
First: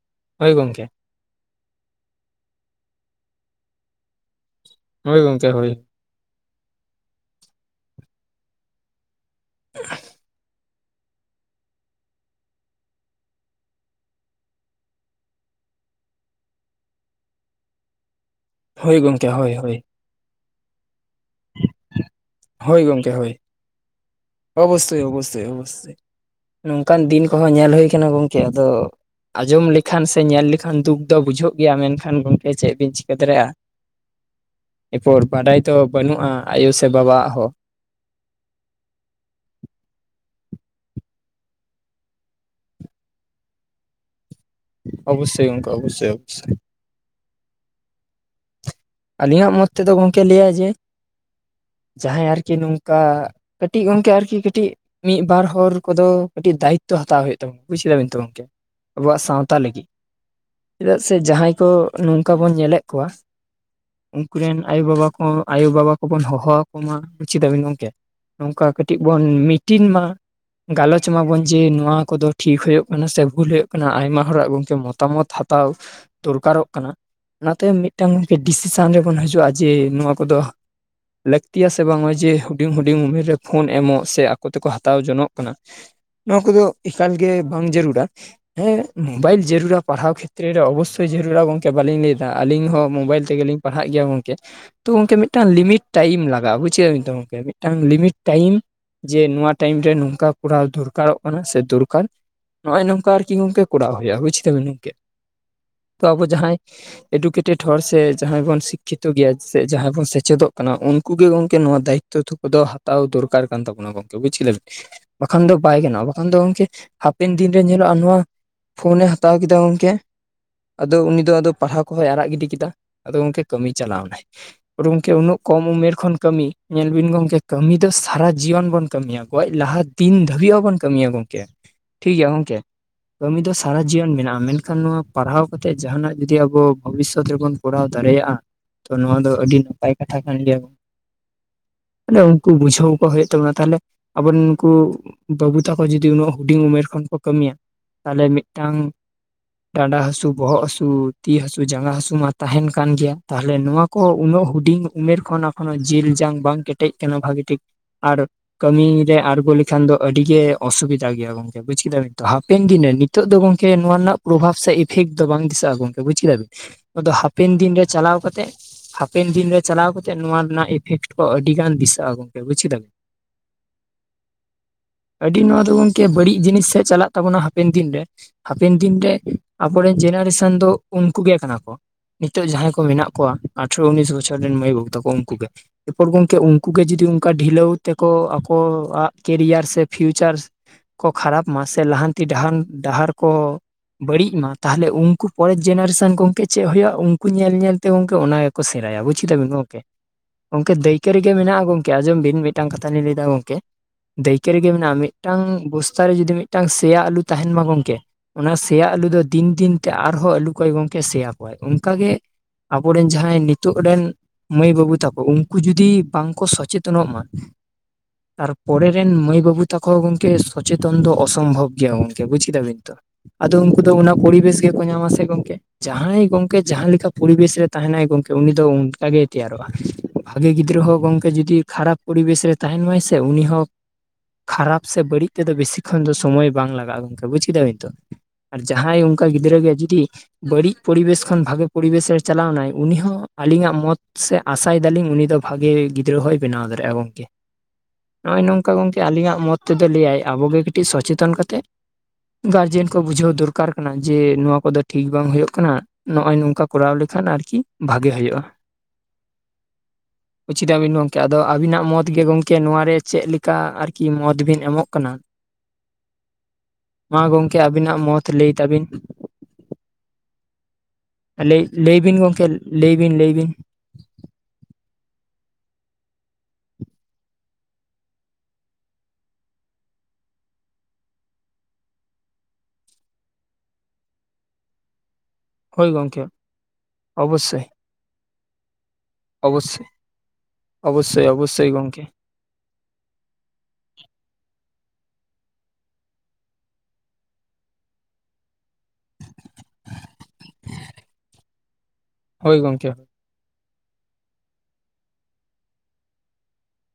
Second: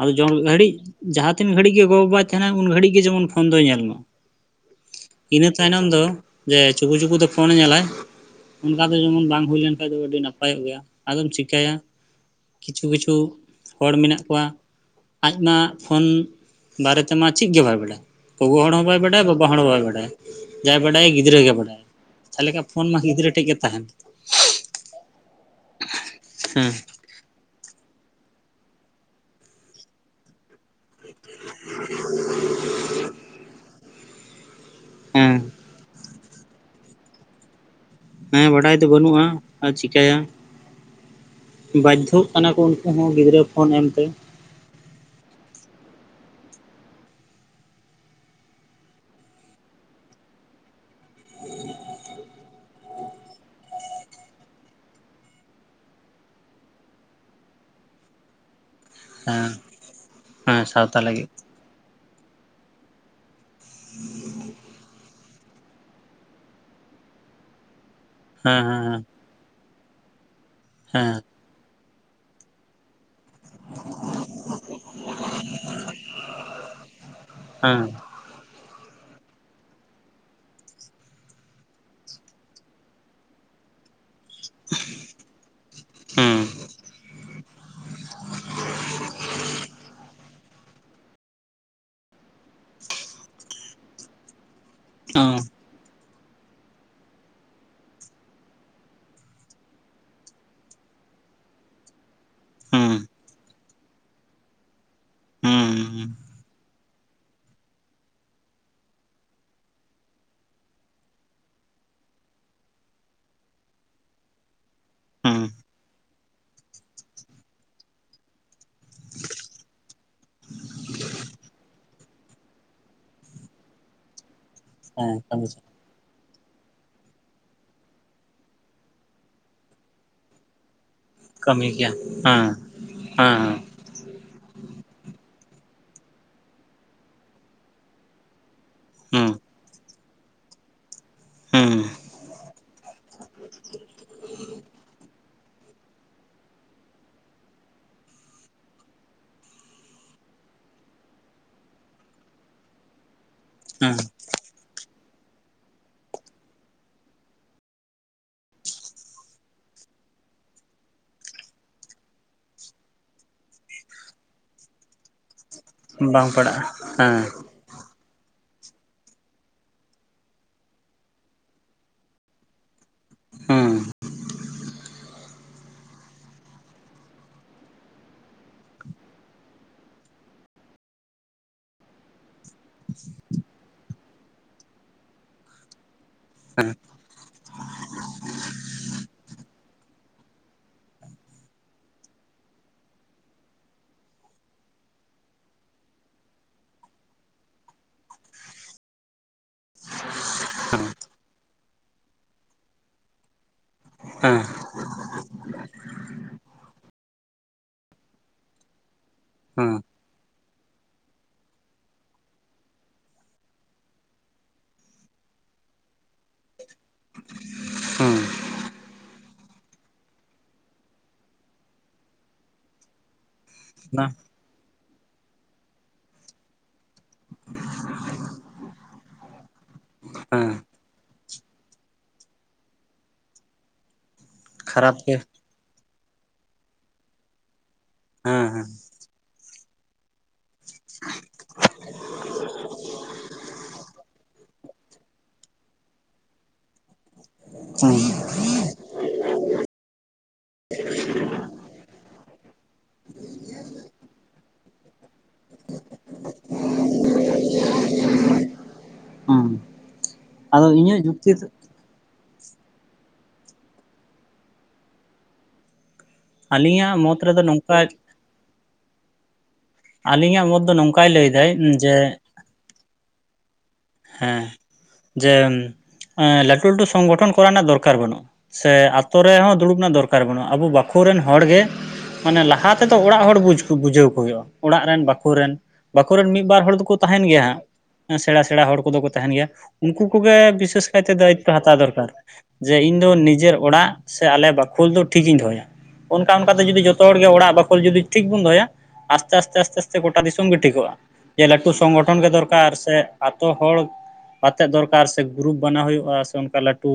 ᱟᱫᱚ ᱡᱚᱞ ᱦᱳᱭ ᱜᱷᱟᱹᱲᱤᱡ ᱜᱚᱝᱠᱮ ᱡᱟᱦᱟᱸ ᱛᱤᱱ ᱜᱷᱟᱹᱲᱤᱡ ᱜᱮ ᱜᱚᱜᱚᱼᱵᱟᱵᱟᱭ ᱛᱟᱦᱮᱸᱱᱟ ᱩᱱ ᱜᱷᱟᱹᱲᱤᱡ ᱜᱮ ᱡᱮᱢᱚᱱ ᱯᱷᱳᱱ ᱫᱚᱭ ᱧᱮᱞ ᱢᱟ᱾ ᱦᱳᱭ ᱜᱚᱝᱠᱮ ᱤᱱᱟᱹ ᱦᱳᱭ ᱛᱟᱭᱱᱚᱢ ᱫᱚᱼᱼ ᱡᱮ ᱪᱩᱠᱩ ᱪᱩᱠᱩ ᱛᱮ ᱯᱷᱳᱱᱮ ᱧᱮᱞᱟᱭ, ᱚᱱᱠᱟ ᱫᱚ ᱡᱮᱢᱚᱱ ᱵᱟᱝ ᱦᱩᱭ ᱞᱮᱱᱠᱷᱟᱱ ᱠᱷᱟᱭ ᱫᱚ ᱟᱹᱰᱤ ᱱᱟᱯᱟᱭᱚᱜ ᱜᱮᱭᱟ, ᱟᱫᱚᱢ ᱪᱤᱠᱟᱹᱭᱟ᱾ ᱠᱤᱪᱷᱩ ᱠᱤᱪᱷᱩ ᱦᱚᱲ ᱢᱮᱱᱟᱜ ᱠᱚᱣᱟᱼᱼ ᱟᱡᱢᱟ ᱯᱷᱳᱱ ᱵᱟᱨᱮ ᱛᱮᱢᱟ ᱪᱮᱫ ᱜᱮ ᱵᱟᱭ ᱵᱟᱲᱟᱭᱟ᱾ ᱜᱚᱜᱚ ᱦᱚᱲ ᱦᱚᱸ ᱦᱳᱭ ᱵᱟᱭ ᱵᱟᱰᱟᱭᱟ ᱜᱚᱝᱠᱮ ᱵᱟᱵᱟ ᱦᱳᱭ ᱦᱚᱲ ᱦᱚᱸ ᱦᱳᱭ ᱵᱟᱭ ᱵᱟᱰᱟᱭᱟ, ᱡᱟᱭ ᱵᱟᱰᱟᱭᱟ ᱜᱤᱫᱽᱨᱟᱹ ᱜᱮᱭ ᱵᱟᱰᱟᱭᱟ᱾ ᱛᱟᱦᱚᱞᱮ ᱠᱷᱟᱱ ᱯᱷᱳᱱ ᱢᱟ ᱜᱤᱫᱽᱨᱟᱹ ᱴᱷᱮᱡ ᱜᱮ ᱛᱟᱦᱮᱸᱱ᱾ ᱚᱵᱚᱥᱳᱭ ᱚᱵᱚᱥᱳᱭ ᱚᱵᱚᱥᱳᱭ ᱾ [inaudible] ᱦᱮᱸ ᱱᱚᱝᱠᱟᱱ ᱫᱤᱱ ᱠᱚᱦᱚᱸ ᱧᱮᱞ ᱦᱩᱭ ᱟᱠᱟᱱᱟ ᱜᱚᱝᱠᱮ ᱾ ᱟᱫᱚ ᱟᱸᱡᱚᱢ ᱞᱮᱠᱷᱟᱱ ᱥᱮ ᱧᱮᱞ ᱞᱮᱠᱷᱟᱱ ᱫᱩᱠ ᱫᱚ ᱵᱩᱡᱷᱟᱹᱜ ᱜᱮᱭᱟ ᱢᱮᱱᱠᱷᱟᱱ ᱜᱚᱢᱠᱮ ᱪᱮᱫ ᱵᱤᱱ ᱪᱤᱠᱟᱹ ᱫᱟᱲᱮᱭᱟᱜᱼᱟ᱾ ᱮᱨᱯᱚᱨ ᱦᱮᱸ ᱵᱟᱰᱟᱭ ᱛᱚ ᱵᱟᱹᱱᱩᱜᱼᱟ ᱟᱭᱳ ᱥᱮ ᱵᱟᱵᱟᱣᱟᱜ ᱦᱚ ᱾ ᱦᱮᱸ ᱵᱟᱰᱟᱭ ᱫᱚ ᱵᱟᱹᱱᱩᱜᱼᱟ ᱟᱨ ᱪᱤᱠᱟᱹᱭᱟ, ᱵᱟᱭᱫᱷᱚᱜ ᱠᱟᱱᱟ ᱠᱚ ᱩᱱᱠᱩ ᱦᱚᱸ ᱜᱤᱫᱽᱨᱟᱹ ᱯᱷᱳᱱ ᱮᱢᱛᱮ᱾ ᱚᱵᱚᱥᱳᱭ ᱜᱚᱝᱠᱮ, ᱚᱵᱚᱥᱳᱭ ᱚᱵᱚᱥᱳᱭ᱾ ᱟᱹᱞᱤᱧᱟᱜ ᱢᱚᱛ ᱛᱮᱫᱚ ᱜᱚᱝᱠᱮ ᱞᱟᱹᱭᱟᱭ ᱡᱮ ᱡᱟᱦᱟᱸᱭ ᱟᱨᱠᱤ ᱱᱚᱝᱠᱟ ᱠᱟᱹᱴᱤᱡ ᱜᱚᱝᱠᱮ ᱟᱨᱠᱤ ᱠᱟᱹᱴᱤᱡ ᱢᱤᱫ ᱵᱟᱨ ᱦᱚᱲ ᱠᱚᱫᱚ ᱠᱟᱹᱴᱤᱡ ᱫᱟᱭᱤᱛᱚ ᱦᱟᱛᱟᱣ ᱦᱩᱭᱩᱜ ᱛᱟᱵᱚᱱᱟ ᱵᱩᱡ ᱠᱮᱫᱟᱵᱤᱱ ᱛᱚ ᱜᱚᱢᱠᱮ᱾ ᱟᱵᱚᱣᱟᱜ ᱦᱮᱸ ᱥᱟᱶᱛᱟ ᱞᱟᱹᱜᱤᱫ ᱾ ᱦᱮᱸ [inaudible] ᱥᱟᱶᱛᱟ ᱪᱮᱫᱟᱜ ᱥᱮ ᱞᱟᱹᱜᱤᱫ ᱡᱟᱦᱟᱸᱭ ᱠᱚ ᱱᱚᱝᱠᱟ ᱵᱚᱱ ᱧᱮᱞᱮᱫ ᱠᱚᱣᱟ ᱩᱱᱠᱩ ᱨᱮᱱ ᱟᱭᱳ-ᱵᱟᱵᱟ ᱠᱚ, ᱟᱭᱳ-ᱵᱟᱵᱟ ᱠᱚᱵᱚᱱ ᱦᱚᱦᱚ ᱟᱠᱚ ᱢᱟ ᱵᱩᱡ ᱠᱮᱫᱟᱵᱤᱱ ᱜᱚᱢᱠᱮ᱾ ᱦᱮᱸ ᱱᱚᱝᱠᱟ ᱠᱟᱹᱴᱤᱡ ᱵᱚᱱ ᱢᱤᱴᱤᱱ ᱢᱟ [inaudible] ᱜᱟᱞᱚᱪ ᱦᱮᱸ ᱢᱟᱵᱚᱱ ᱡᱮ ᱱᱚᱣᱟ ᱠᱚᱫᱚ ᱴᱷᱤᱠ ᱦᱳᱭᱳᱜ ᱠᱟᱱᱟ ᱥᱮ ᱵᱷᱩᱞ ᱦᱳᱭᱳᱜ ᱠᱟᱱᱟ, ᱟᱭᱢᱟ ᱦᱚᱲᱟᱜ ᱜᱚᱢᱠᱮ ᱢᱚᱛᱟᱢᱚᱛ ᱦᱟᱛᱟᱣ ᱫᱚᱨᱠᱟᱨᱚᱜ ᱠᱟᱱᱟ ᱾ ᱚᱱᱟᱛᱮ ᱦᱮᱸ ᱢᱤᱫᱴᱟᱝ ᱰᱤᱥᱤᱥᱮᱱ ᱨᱮᱵᱚᱱ ᱦᱤᱡᱩᱜᱼᱟ ᱡᱮ ᱱᱚᱣᱟ ᱠᱚᱫᱚ ᱞᱟᱹᱠᱛᱤᱭᱟ ᱥᱮ ᱵᱟᱝ ᱱᱚᱜᱚᱭ ᱡᱮ ᱦᱩᱰᱤᱧ ᱦᱩᱰᱤᱧ ᱩᱢᱮᱨ ᱨᱮ ᱯᱷᱳᱱ ᱮᱢᱚᱜ ᱥᱮ ᱟᱠᱚᱛᱮ ᱠᱚ ᱦᱟᱛᱟᱣ ᱡᱚᱱᱚᱜ ᱠᱟᱱᱟ, [inaudible] ᱦᱮᱸ ᱱᱚᱣᱟ ᱠᱚᱫᱚ ᱮᱠᱟᱞ ᱜᱮ ᱵᱟᱝ ᱡᱟᱹᱨᱩᱲᱟ᱾ ᱦᱮᱸ ᱢᱳᱵᱟᱭᱤᱞ ᱡᱟᱹᱨᱩᱲᱟ ᱯᱟᱲᱦᱟᱣ ᱠᱷᱮᱛᱨᱮ ᱨᱮ ᱚᱵᱚᱥᱳᱭ ᱡᱟᱹᱨᱩᱲᱟ ᱜᱚᱝᱠᱮ ᱵᱟᱹᱞᱤᱧ ᱞᱟᱹᱭ ᱮᱫᱟ ᱟᱹᱞᱤᱧ ᱦᱚᱸ ᱢᱳᱵᱟᱭᱤᱞ ᱛᱮᱜᱮ ᱞᱤᱧ ᱯᱟᱲᱦᱟᱜ ᱜᱮᱭᱟ ᱜᱚᱝᱠᱮ ᱾ ᱛᱚ ᱜᱚᱝᱠᱮ ᱦᱮᱸ ᱢᱤᱫᱴᱟᱝ ᱞᱤᱢᱤᱴ ᱴᱟᱭᱤᱢ ᱞᱟᱜᱟᱜᱼᱟ ᱵᱩᱡ ᱠᱮᱫᱟᱵᱤᱱ ᱛᱚ ᱜᱚᱢᱠᱮ ᱾ ᱢᱤᱫᱴᱟᱝ ᱞᱤᱢᱤᱴ ᱴᱟᱭᱤᱢ ᱡᱮ ᱱᱚᱣᱟ ᱴᱟᱭᱤᱢ ᱨᱮ ᱱᱚᱝᱠᱟ ᱠᱚᱨᱟᱣ ᱫᱚᱨᱠᱟᱨᱚᱜ ᱠᱟᱱᱟ ᱥᱮ ᱫᱚᱨᱠᱟᱨ᱾ ᱱᱚᱜ-ᱚᱭ ᱦᱮᱸ ᱱᱚᱝᱠᱟ ᱟᱨᱠᱤ ᱜᱚᱝᱠᱮ ᱠᱚᱨᱟᱣ ᱦᱩᱭᱩᱜᱼᱟ ᱵᱩᱪ ᱠᱮᱫᱟ ᱵᱮᱱ ᱜᱚᱝᱠᱮ᱾ ᱛᱚ ᱟᱵᱚ ᱦᱮᱸ ᱡᱟᱦᱟᱸᱭ ᱮᱰᱩᱠᱮᱴᱮᱴ ᱦᱚᱲ ᱥᱮ ᱡᱟᱦᱟᱸᱭ ᱵᱚᱱ ᱥᱤᱠᱠᱷᱤᱛᱚ ᱜᱮᱭᱟ ᱥᱮ ᱡᱟᱦᱟᱸᱭ ᱵᱚᱱ ᱥᱮᱪᱮᱫᱚᱜ ᱠᱟᱱᱟ ᱩᱱᱠᱩ ᱜᱮ ᱜᱚᱝᱠᱮ ᱱᱚᱣᱟ ᱫᱟᱭᱤᱠᱛᱚ ᱛᱚᱠᱚ ᱫᱚ ᱦᱟ ᱛᱟᱣ ᱫᱚᱨᱠᱟᱨ‌ ᱠᱟᱱ ᱛᱟᱵᱚᱱᱟ ᱠᱚᱝᱠᱮ ᱵᱩᱪ ᱠᱮᱫᱟ‌ ᱵᱤᱱ ᱾ ᱵᱟᱠᱷᱟᱱ ᱫᱚ ᱵᱟᱭ ᱜᱟᱱᱚᱜᱼᱟ ᱵᱟᱠᱷᱟᱱ ᱫᱚ ᱜᱚᱝᱠᱮ ᱦᱟᱯᱮᱱ ᱫᱤᱱ ᱨᱮ ᱧᱮᱞᱚᱜᱼᱟ ᱱᱚᱣᱟ ᱯᱷᱳᱱ ᱮ ᱦᱟᱛᱟᱣ ᱠᱮᱫᱟ ᱜᱚᱝᱠᱮ [inaudible] ᱟᱫᱚ ᱩᱱᱤ ᱫᱚ ᱟᱫᱚ ᱯᱟᱲᱦᱟᱣ ᱠᱚᱦᱚᱸᱭ ᱟᱨᱟᱜ ᱜᱤᱰᱤ ᱠᱮᱫᱟ᱾ ᱟᱫᱚ ᱜᱚᱝᱠᱮ ᱠᱟᱹᱢᱤ ᱪᱟᱞᱟᱣ ᱮᱱᱟᱭ ᱾ [inaudible] ᱟᱫᱚ ᱜᱚᱝᱠᱮ ᱦᱮᱸ ᱦᱮᱸ ᱩᱱᱟᱹᱜ ᱦᱮᱸ ᱠᱟᱹᱢᱤ ᱠᱚᱢ ᱩᱢᱮᱨ ᱠᱷᱚᱱ ᱠᱟᱹᱢᱤ ᱧᱮᱞ ᱵᱤᱱ ᱜᱚᱝᱠᱮ ᱠᱟᱹᱢᱤ ᱫᱚ ᱥᱟᱨᱟ ᱡᱤᱭᱚᱱ ᱵᱚᱱ ᱠᱟᱹᱢᱤᱭᱟ ᱜᱚᱡ ᱞᱟᱦᱟ ᱫᱤᱱ ᱫᱷᱟᱹᱵᱤᱡ ᱦᱚᱸ ᱵᱚᱱ ᱠᱟᱹᱢᱤᱭᱟ ᱜᱚᱝ ᱠᱮ ᱠᱟᱹᱢᱤ ᱾ [inaudible] ᱴᱷᱤᱠ ᱜᱮᱭᱟ ᱦᱮᱸ ᱜᱚᱝᱠᱮ [inaudible] ᱠᱟᱹᱢᱤ ᱦᱮᱸ ᱫᱚ ᱥᱟᱨᱟ ᱡᱤᱭᱚᱱ ᱢᱮᱱᱟᱜᱼᱟ ᱢᱮᱱᱠᱷᱟᱱ ᱱᱚᱣᱟ ᱯᱟᱲᱦᱟᱣ ᱠᱟᱛᱮᱜ ᱡᱟᱦᱟᱸᱱᱟᱜ ᱡᱩᱫᱤ ᱟᱵᱚ ᱵᱷᱚᱵᱤᱥᱥᱚᱛ ᱨᱮᱵᱚᱱ ᱠᱚᱨᱟᱣ ᱫᱟᱲᱮᱭᱟᱜᱼᱟ, ᱛᱚ ᱱᱚᱣᱟ ᱫᱚ ᱦᱮᱸ ᱟᱹᱰᱤ ᱱᱟᱯᱟᱭ ᱠᱟᱛᱷᱟ ᱠᱟᱱ ᱜᱮᱭᱟ ᱜᱚᱝ ᱦᱮᱸ [inaudible] ᱟᱫᱚ ᱠᱚ ᱵᱩᱡᱷᱟᱹᱣ ᱠᱚ ᱦᱩᱭᱩᱜ ᱛᱟᱵᱱᱟ ᱛᱟᱦᱚᱞᱮ ᱾ ᱟᱵᱚ ᱨᱮᱱ ᱱᱩᱠᱩ ᱵᱟᱹᱵᱩ ᱛᱟᱠᱚ ᱡᱩᱫᱤ ᱩᱱᱟᱹᱜ ᱦᱩᱰᱤᱧ ᱩᱢᱮᱨ ᱠᱷᱚᱱ ᱠᱚ ᱠᱟᱹᱢᱤᱭᱟ ᱛᱟᱦᱚᱞᱮ ᱢᱤᱫᱴᱟᱝ [inaudible] ᱰᱟᱸᱰᱟ ᱦᱟᱹᱥᱩ ᱵᱚᱦᱚᱜ ᱦᱟᱹᱥᱩ ᱛᱤ ᱦᱟᱹᱥᱩ ᱡᱟᱸᱜᱟ ᱦᱟᱹᱥᱩ ᱢᱟ ᱛᱟᱦᱮᱱ ᱠᱟᱱ ᱜᱮᱭᱟ ᱾ ᱛᱟᱦᱚᱞᱮ ᱱᱚᱣᱟ ᱦᱮᱸ ᱠᱚ ᱩᱱᱟᱹᱜ ᱦᱩᱰᱤᱧ ᱩᱢᱮᱨ ᱠᱷᱚᱱ ᱮᱠᱷᱚᱱᱚ ᱡᱤᱞ ᱡᱟᱝ ᱵᱟᱝ ᱠᱮᱴᱮᱡ ᱠᱟᱱᱟ ᱵᱷᱟᱜᱮ ᱴᱷᱤᱠ ᱟᱨ ᱠᱟᱹᱢᱤ ᱨᱮ‌ ᱟᱬᱜᱚ ᱞᱮᱠᱷᱟᱱ ᱫᱚ ᱟᱹᱰᱤ ᱜᱮ ᱚᱥᱩᱵᱤᱫᱟ ᱜᱮᱭᱟ ᱜᱚᱝ ᱠᱮ ᱵᱩᱪ ᱠᱮᱫᱟ ᱵᱤᱱ ᱛᱚ ᱾ ᱦᱟᱯᱮᱱ ᱫᱤᱱ‌ ᱨᱮ ᱱᱤᱛᱚᱜ ᱫᱚ ᱜᱚᱝᱠᱮ ᱱᱚᱣᱟ ᱨᱮᱱᱟᱜ ᱯᱨᱚᱵᱷᱟᱵᱽ ᱥᱮ ᱤᱯᱷᱮᱠᱴ ᱫᱚ ᱵᱟᱝ ᱫᱤᱥᱟᱹᱜᱼᱟ ᱜᱚᱝᱠᱮ ᱵᱩᱪ ᱵᱟᱝ ‌ᱠᱮᱫᱟ ᱵᱤᱱ ᱯᱟᱲᱟᱜᱼᱟ ᱾ ᱟᱫᱚ ᱦᱮᱸ ᱦᱮᱸ ᱦᱟᱯᱮᱱ ᱫᱤᱱ ᱨᱮ ᱪᱟᱞᱟᱣ ᱠᱟᱛᱮᱜ ᱦᱟᱯᱮᱱ ᱫᱤᱱ ᱨᱮ ᱪᱟᱞᱟᱣ ᱠᱟᱛᱮᱜ ᱱᱚᱣᱟ ᱨᱮᱱᱟᱜ ᱤᱯᱷᱮᱠᱴ ᱠᱚ ᱟᱹᱰᱤ ᱜᱟᱱ ᱫᱤᱥᱟᱜᱼᱟ ᱜᱚᱝᱠᱮ ᱵᱩᱪ‌ ᱠᱮᱫᱟ ᱵᱤᱱ ᱾ [inaudible] ᱟᱹᱰᱤ ᱱᱚᱣᱟ ᱫᱚ ᱜᱚᱝᱠᱮ ᱵᱟᱹᱲᱤᱡ ᱡᱤᱱᱤᱥ ᱥᱮᱫ ᱪᱟᱞᱟᱜ ᱛᱟᱵᱚᱱᱟ ᱦᱟᱯᱮᱱ ᱫᱤᱱ ᱨᱮ᱾ ᱦᱟᱯᱮᱱ ᱫᱤᱱ ᱨᱮ ᱟᱵᱚ ᱨᱮᱱ ᱡᱮᱱᱟᱨᱮᱥᱚᱱ ᱫᱚ ᱩᱱᱠᱩ ᱜᱮ ᱠᱟᱱᱟ ᱠᱚ᱾ ᱱᱤᱛᱚᱜ ᱡᱟᱦᱟᱸᱭ ᱠᱚ ᱢᱮᱱᱟᱜ ᱠᱚᱣᱟ ᱟᱴᱷᱨᱚ ᱩᱱᱤᱥ ᱵᱚᱪᱷᱚᱨ ᱨᱮᱱ ᱢᱟᱹᱭ ᱵᱟᱹᱵᱩ ᱛᱟᱠᱚ ᱩᱱᱠᱩ ᱜᱮ᱾ ᱮᱯᱚᱨ ᱜᱚᱢᱠᱮ ᱦᱮᱸ ᱩᱝᱠᱩ ᱜᱮ ᱡᱩᱫᱤ ᱚᱱᱠᱟ ᱰᱷᱤᱞᱟᱹᱣ ᱛᱮᱠᱚ ᱟᱠᱚᱣᱟᱜ ᱠᱮᱨᱤᱭᱟᱨ ᱥᱮ ᱯᱷᱤᱭᱩᱪᱟᱨ ᱠᱚ ᱠᱷᱟᱨᱟᱯ ᱢᱟ ᱥᱮ ᱞᱟᱦᱟᱱᱛᱤ ᱰᱟᱦᱟᱱ ᱰᱟᱦᱟᱨ ᱠᱚ ᱵᱟᱹᱲᱤᱡ ᱱᱟ ᱛᱟᱦᱚᱞᱮ ᱩᱱᱠᱩ ᱯᱚᱨᱮᱨ ᱡᱮᱱᱟᱨᱮᱥᱚᱱ ᱜᱚᱝᱠᱮ ᱪᱮᱜ ᱦᱩᱭᱩᱜ-ᱟ ᱩᱱᱠᱩ ᱧᱮᱞ ᱧᱮᱞ ᱛᱮ ᱜᱚᱢᱠᱮ ᱚᱱᱟ ᱜᱮᱠᱚ ᱥᱮᱬᱟᱭᱟ ᱵᱩᱪ ᱠᱮᱫᱟ ᱵᱤᱱ ᱜᱚᱢᱠᱮ᱾ ᱜᱚᱢᱠᱮ ᱫᱟᱹᱭᱠᱟᱹ ᱨᱮᱜᱮ ᱢᱮᱱᱟᱜ-ᱟ ᱜᱚᱢᱠᱮ ᱟᱸᱡᱚᱢ ᱵᱤᱱ ᱢᱤᱫᱴᱟᱝ ᱠᱟᱛᱷᱟ ᱞᱤᱧ ᱞᱟᱹᱭ ᱫᱟ ᱜᱚᱢᱠᱮ ᱦᱮᱸ ᱫᱟᱹᱭᱠᱟᱹ ᱨᱮᱜᱮ ᱢᱮᱱᱟᱜ-ᱟ ᱢᱤᱫᱴᱟᱝ ᱵᱚᱥᱛᱟ ᱨᱮ ᱡᱩᱫᱤ ᱢᱤᱫᱴᱟᱝ ᱥᱮᱭᱟ ᱟᱸᱞᱩ ᱛᱟᱦᱮᱱ ᱢᱟ ᱜᱚᱝᱴᱢᱠᱮ ᱚᱱᱟ ᱥᱮᱭᱟ ᱟᱹᱞᱩ ᱫᱚ ᱫᱤᱱ ᱫᱤᱱ ᱦᱮᱸ ᱛᱮ ᱟᱨᱦᱚᱸ ᱟᱹᱞᱩ ᱠᱚᱭ ᱜᱚᱢᱠᱮ ᱥᱮᱭᱟ ᱠᱚᱣᱟᱭ ᱚᱱᱠᱟ ᱜᱮ ᱟᱵᱚ ᱨᱮᱱ ᱡᱟᱦᱟᱸᱭ ᱱᱤᱛᱚᱜ ᱨᱮᱱ ᱢᱟᱹᱭ ᱵᱟᱹᱵᱩ ᱛᱟᱠᱚ ᱩᱱᱠᱩ ᱡᱩᱫᱤ ᱵᱟᱝ ᱠᱚ ᱥᱚᱪᱮᱛᱚᱱᱚᱜ ᱢᱟ᱾ ᱦᱮᱸ ᱛᱟᱨ ᱯᱚᱨᱮ ᱨᱮᱱ ᱢᱟᱹᱭ ᱵᱟᱹᱵᱩ ᱛᱟᱠᱚ ᱜᱚᱢᱠᱮ ᱥᱚᱪᱮᱛᱚᱱ ᱫᱚ ᱚᱥᱚᱢᱵᱷᱚᱵᱽ ᱜᱮᱭᱟ ᱜᱚᱝᱠᱮ ᱵᱩᱪ ᱠᱮᱫᱟ ᱵᱤᱱ᱾ ᱴᱟ ᱟᱫᱚ ᱩᱱᱠᱩ ᱫᱚ ᱵᱟᱝ ᱚᱱᱟ ᱯᱚᱲᱤᱵᱮᱥ ᱜᱮᱠᱚ ᱧᱟᱢᱟ ᱥᱮ ᱜᱚᱢᱠᱮ ᱡᱟᱦᱟᱸᱭ ᱼᱼ ᱜᱚᱢᱠᱮ ᱡᱟᱦᱟᱸ ᱞᱮᱠᱟ ᱯᱚᱲᱤᱵᱮᱥ ᱨᱮ ᱛᱟᱦᱮᱱᱟᱭ ᱜᱚᱢᱠᱮ ᱩᱱᱤ ᱫᱚ ᱚᱱᱠᱟ ᱜᱮ ᱛᱮᱭᱟᱨᱚᱜ-ᱟ, ᱦᱮᱸ ᱵᱷᱟᱜᱮ ᱜᱤᱫᱽᱨᱟᱹ ᱦᱚᱸ ᱜᱚᱝᱠᱮ ᱡᱩᱫᱤ ᱠᱷᱟᱨᱟᱯ ᱯᱚᱲᱤᱵᱮᱥ ᱨᱮ ᱛᱟᱦᱮᱱ ᱢᱟᱭ ᱥᱮ ᱩᱱᱤ ᱦᱚᱸ ᱠᱷᱟᱨᱟᱯ ᱥᱮ ᱵᱟᱹᱲᱤᱡᱼᱼ ᱛᱮᱫᱚ ᱵᱮᱥᱤ ᱠᱷᱚᱱ ᱫᱚ ᱥᱚᱢᱚᱭ ᱵᱟᱝ ᱞᱟᱜᱟᱜ-ᱟ ᱜᱚᱢᱠᱮ ᱵᱩᱪ‌ ᱠᱮᱫᱟ ᱵᱤᱱ ᱛᱚ᱾ ᱦᱮᱸ ᱟᱨ ᱦᱮᱸ ᱡᱟᱦᱟᱸᱭ ᱚᱱᱠᱟ ᱜᱤᱫᱽᱨᱟᱹᱜᱮ ᱡᱩᱫᱤ ᱵᱟᱹᱲᱤᱡᱼᱼ ᱯᱚᱲᱤᱵᱮᱥ ᱠᱷᱚᱱ ᱵᱷᱟᱜᱮ ᱯᱚᱲᱤᱵᱮᱥᱨᱮ ᱪᱟᱞᱟᱣ ᱱᱟᱭ ᱩᱱᱤ ᱦᱚᱸ ᱟᱹᱞᱤᱧᱟᱜ ᱢᱚᱛ ᱥᱮ ᱟᱥᱟᱭ ᱫᱟᱞᱤᱧ ᱩᱱᱤ ᱫᱚ, ᱵᱷᱟᱜᱮ ᱜᱤᱫᱽᱨᱟᱹ ᱦᱚᱸᱭ ᱵᱮᱱᱟᱣ ᱫᱟᱨᱮᱜ-ᱟ ᱜᱚᱢᱠᱮ᱾ ᱱᱚᱜ-ᱚᱭ ᱱᱚᱝᱠᱟ ᱜᱚᱢᱠᱮ ᱟᱹᱞᱤᱧᱟᱜ ᱢᱚᱛ ᱛᱮᱫᱚ ᱞᱟᱹᱭᱟᱭ ᱟᱵᱚ ᱜᱮ ᱠᱟᱹᱴᱤᱡ ᱥᱚᱪᱮᱛᱚᱱ ᱠᱟᱛᱮᱜ ᱜᱟᱨᱡᱮᱱ ᱠᱚ ᱵᱩᱡᱷᱟᱹᱣ ᱫᱚᱨᱠᱟᱨ ᱠᱟᱱᱟ ᱡᱮ ᱱᱚᱣᱟ ᱠᱚᱫᱚ ᱴᱷᱤᱠ ᱵᱟᱝ ᱦᱩᱭᱩᱜ ᱠᱟᱱᱟ ᱱᱚᱜ-ᱚᱭ ᱱᱚᱝᱠᱟ ᱠᱚᱨᱟᱣ ᱞᱮᱠᱷᱟᱱ ᱟᱨᱠᱤ ᱵᱷᱟᱜᱤ ᱦᱩᱭᱩᱜ-ᱟ᱾ ᱦᱩᱸ᱾ ᱵᱩᱪ ᱠᱤᱫᱟ ᱵᱤᱱ ᱜᱚᱢᱠᱮ ᱟᱫᱚ ᱟᱵᱤᱱᱟᱜ ᱢᱚᱛ ᱜᱮ ᱜᱚᱢᱠᱮ ᱱᱚᱣᱟ ᱨᱮ ᱪᱮᱜ ᱞᱮᱠᱟ ᱟᱨᱠᱤ ᱢᱚᱛ ᱵᱤᱱ ᱮᱢᱚᱜ ᱠᱟᱱᱟ? ᱟᱹᱞᱤᱧᱟᱜ ᱢᱟ ᱢᱚᱛ ᱨᱮᱫᱚ ᱜᱚᱢᱠᱮ ᱱᱚᱝᱠᱟ ᱟᱵᱤᱱᱟᱜ ᱢᱚᱛ ᱞᱟᱹᱭ ᱛᱟᱵᱤᱱ᱾ ᱟᱞᱤᱧᱟᱜ ᱢᱚᱛ ᱫᱚ ᱱᱚᱝ ᱞᱟᱹᱭ ᱞᱟᱹᱭ ᱵᱤᱱ ᱜᱚᱢᱠᱮ ᱞᱟᱹᱭ ᱵᱤᱱ ᱞᱟᱹᱭ ᱵᱤᱱ᱾ ᱦᱮᱸ ᱡᱮᱢ ᱮᱸ ᱞᱟᱹᱴᱩ ᱞᱟᱹᱴᱩ ᱥᱚᱝᱜᱚᱴᱷᱚᱱ ᱠᱚᱨᱮᱱᱟᱜ ᱫᱚᱨᱠᱟᱨ ᱵᱟᱹᱱᱩᱜ-ᱟ᱾ ᱥᱮ ᱟᱛᱳ ᱨᱮᱦᱚᱸ ᱫᱩᱲᱩᱵ ᱨᱮᱱᱟᱜ ᱫᱚᱨᱠᱟᱨ ᱵᱟᱹᱱᱩᱜᱼᱟ, ᱟᱵᱚ ᱵᱟᱠᱷᱳᱞ ᱨᱮᱱ ᱦᱚᱲᱜᱮ ᱢᱟᱱᱮ ᱞᱟᱦᱟ ᱛᱮᱫᱚ ᱚᱲᱟᱜ ᱦᱚᱲ ᱵᱩᱡᱽ ᱵᱩᱡᱷᱟᱹᱣ ᱠᱚ ᱦᱩᱭᱩᱜᱼᱟ, ᱚᱲᱟᱜ ᱨᱮᱱ ᱵᱟᱠᱳᱨᱮᱱ ᱦᱳᱭ ᱵᱟᱠᱷᱳᱞ ᱜᱚᱝᱠᱮ ᱨᱮᱱ ᱢᱤᱫ ᱵᱟᱨ ᱦᱚᱲ ᱫᱚᱠᱚ ᱛᱟᱦᱮᱱ ᱜᱮᱭᱟ ᱚᱵᱚᱥᱥᱳᱭ ᱦᱟᱸᱜ ᱥᱮᱬᱟ ᱥᱮᱬᱟ ᱦᱚᱲ ᱠᱚᱫᱚ ᱠᱚ ᱛᱟᱦᱮᱱ ᱜᱮᱭᱟ ᱚᱵᱚᱥᱥᱳᱭ ᱩᱱᱠᱩ ᱠᱚᱜᱮ ᱵᱤᱥᱮᱥ ᱠᱟᱭᱛᱮ ᱚᱵᱚᱥᱥᱳᱭ ᱫᱟᱭᱤᱛᱛᱚ ᱚᱵᱚᱥᱥᱳᱭ ᱦᱟᱛᱟᱣ ᱜᱚᱝᱠᱮ ᱫᱚᱨᱠᱟᱨ᱾ ᱡᱮ ᱤᱧ ᱫᱚ ᱱᱤᱡᱮᱨ ᱚᱲᱟᱜ ᱥᱮ ᱟᱞᱮ ᱵᱟᱠᱷᱳᱞ ᱫᱚ ᱴᱷᱤᱠᱤᱧ ᱫᱚᱦᱚᱭᱟ ᱾ ᱚᱱᱠᱟ ᱚᱱᱠᱟᱛᱮ ᱡᱩᱫᱤ ᱡᱚᱛᱚ ᱦᱚᱲ ᱜᱮ ᱚᱲᱟᱜ ᱵᱟᱠᱷᱳᱞ ᱡᱩᱫᱤ ᱴᱷᱤᱠ ᱵᱚᱱ ᱫᱚᱦᱚᱭᱟ ᱾ ᱟᱥᱛᱮ ᱟᱥᱛᱮ ᱟᱥᱛᱮ ᱟᱥᱛᱮ ᱜᱚᱴᱟ ᱫᱤᱥᱚᱢ ᱜᱮ ᱴᱷᱤᱠᱚᱜᱼᱟ ᱾ ᱡᱮ ᱞᱟᱹᱴᱩ ᱥᱚᱝᱜᱚᱴᱷᱚᱱ ᱜᱮ ᱦᱳᱭ ᱫᱚᱨᱠᱟᱨ ᱜᱚᱝᱠᱮ ᱥᱮ ᱡᱚᱛᱚ ᱦᱚᱲ ᱟᱛᱮᱜ ᱫᱚᱨᱠᱟᱨ ᱥᱮ ᱜᱨᱩᱯ ᱵᱮᱟᱱᱟᱣ ᱦᱩᱭᱩᱜᱼᱟ, ᱥᱮ ᱚᱱᱠᱟ ᱞᱟᱹᱴᱩ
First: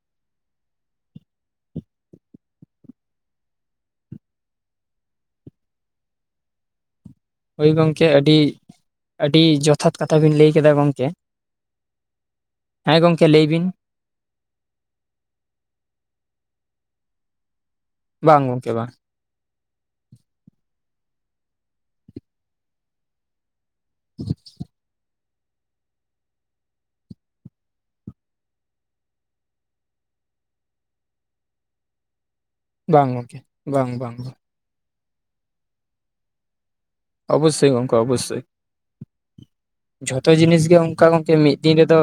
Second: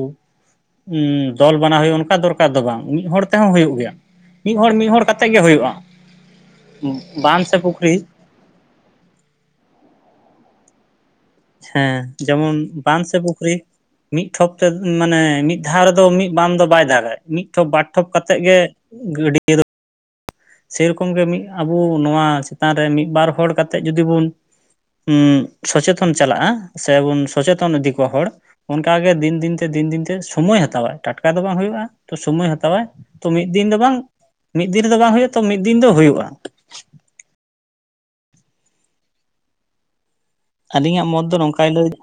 ᱩᱸ ᱫᱚᱞ ᱵᱮᱟᱱᱟᱣ ᱦᱩᱭᱩᱜᱼᱟ ᱚᱱᱠᱟ ᱫᱚᱨᱠᱟᱨ ᱫᱚ ᱵᱟᱝ ᱢᱤᱫ ᱦᱚᱲ ᱛᱮᱦᱚᱸ ᱦᱩᱭᱩᱜ ᱜᱮᱭᱟ ᱾ ᱢᱤᱫ ᱦᱚᱲ ᱢᱤᱫ ᱦᱚᱲ ᱠᱟᱛᱮᱜ ᱜᱮ ᱦᱩᱭᱩᱜᱼᱟ ᱾ ᱵᱟᱸᱫ ᱥᱮ ᱦᱳᱭ ᱯᱩᱠᱷᱨᱤ ᱜᱚᱝᱠᱮ ᱟᱹᱰᱤ ᱟᱹᱰᱤ ᱡᱚᱛᱷᱟᱛ ᱠᱟᱛᱷᱟ ᱵᱤᱱ ᱞᱟᱹᱭ ᱠᱮᱫᱟ ᱜᱚᱢᱠᱮ ᱾ ᱦᱮᱸ ᱡᱮᱢᱚᱱ ᱵᱟᱸᱫ ᱥᱮ ᱞᱟᱹᱭ ᱯᱩᱠᱷᱨᱤ ᱵᱤᱱ ᱢᱤᱫ ᱴᱷᱚᱯ ᱛᱮ ᱢᱟᱱᱮ ᱢᱤᱫ ᱫᱷᱟᱣ ᱨᱮᱫᱚ ᱢᱤᱫ ᱵᱟᱱ ᱫᱚ ᱵᱟᱭ ᱫᱟᱜᱟ, ᱢᱤᱫ ᱢᱤᱫ ᱴᱷᱚᱯ ᱵᱟᱨ ᱴᱷᱚᱯ ᱠᱟᱛᱮ ᱵᱟᱝ ᱜᱮ ᱜᱚᱝᱠᱮ ᱵᱟᱝ ᱜᱟᱹᱰᱭᱟᱹ ᱫᱚ ᱥᱮᱭᱨᱚᱠᱚᱢ ᱜᱮ ᱢᱤᱫ ᱟᱵᱩ ᱱᱚᱣᱟ ᱪᱮᱛᱟᱱ ᱨᱮ ᱢᱤᱫ ᱵᱟᱨ ᱦᱚᱲ ᱠᱟᱛᱮᱫ ᱡᱩᱫᱤ ᱵᱚᱱ ᱩᱸᱜ ᱥᱚᱪᱮᱛᱚᱱ ᱪᱟᱞᱟᱜᱼᱟ, ᱥᱮᱵᱚᱱ ᱥᱚᱪᱮᱛᱚᱱ ᱤᱫᱤ ᱠᱚᱣᱟ ᱦᱚᱲ ᱚᱱᱠᱟᱜᱮ ᱫᱤᱱ ᱫᱤᱱᱛᱮ ᱫᱤᱱ ᱫᱤᱱᱛᱮ ᱥᱚᱢᱚᱭ ᱦᱟᱛᱟᱣᱟᱭ, ᱴᱟᱴᱠᱟ ᱫᱚ ᱵᱟᱝ ᱦᱩᱭᱩᱜᱼᱟ ᱾ ᱛᱚ ᱥᱚᱢᱚᱭ ᱦᱟᱼᱼ ᱛᱚᱵᱮ ᱛᱮ ᱢᱤᱫ ᱫᱤᱱ ᱫᱚ ᱵᱟᱝ ᱢᱤᱫ ᱫᱤᱱ ᱨᱮᱫᱚ ᱵᱟᱝ ᱦᱳᱭᱳᱜᱼᱟ, ᱛᱚ ᱢᱤᱫ ᱫᱤᱱ ᱫᱚ ᱦᱳᱭᱳᱜ-ᱟ ᱾ ᱚ ᱵᱚᱥᱳᱭ ᱜᱚᱢᱠᱮ ᱚ ᱵᱚᱥᱳᱭ᱾ ᱡᱷᱚᱛᱚ ᱡᱤᱱᱤᱥ ᱜᱮ ᱟᱹᱞᱤᱧᱟᱜ ᱚᱱᱠᱟ ᱢᱚᱛ ᱜᱚᱢᱠᱮ ᱫᱚ ᱢᱤᱫ ᱱᱚᱝᱠᱟᱭ ᱫᱤᱱ ᱞᱟᱹᱭ ᱨᱮᱫᱚ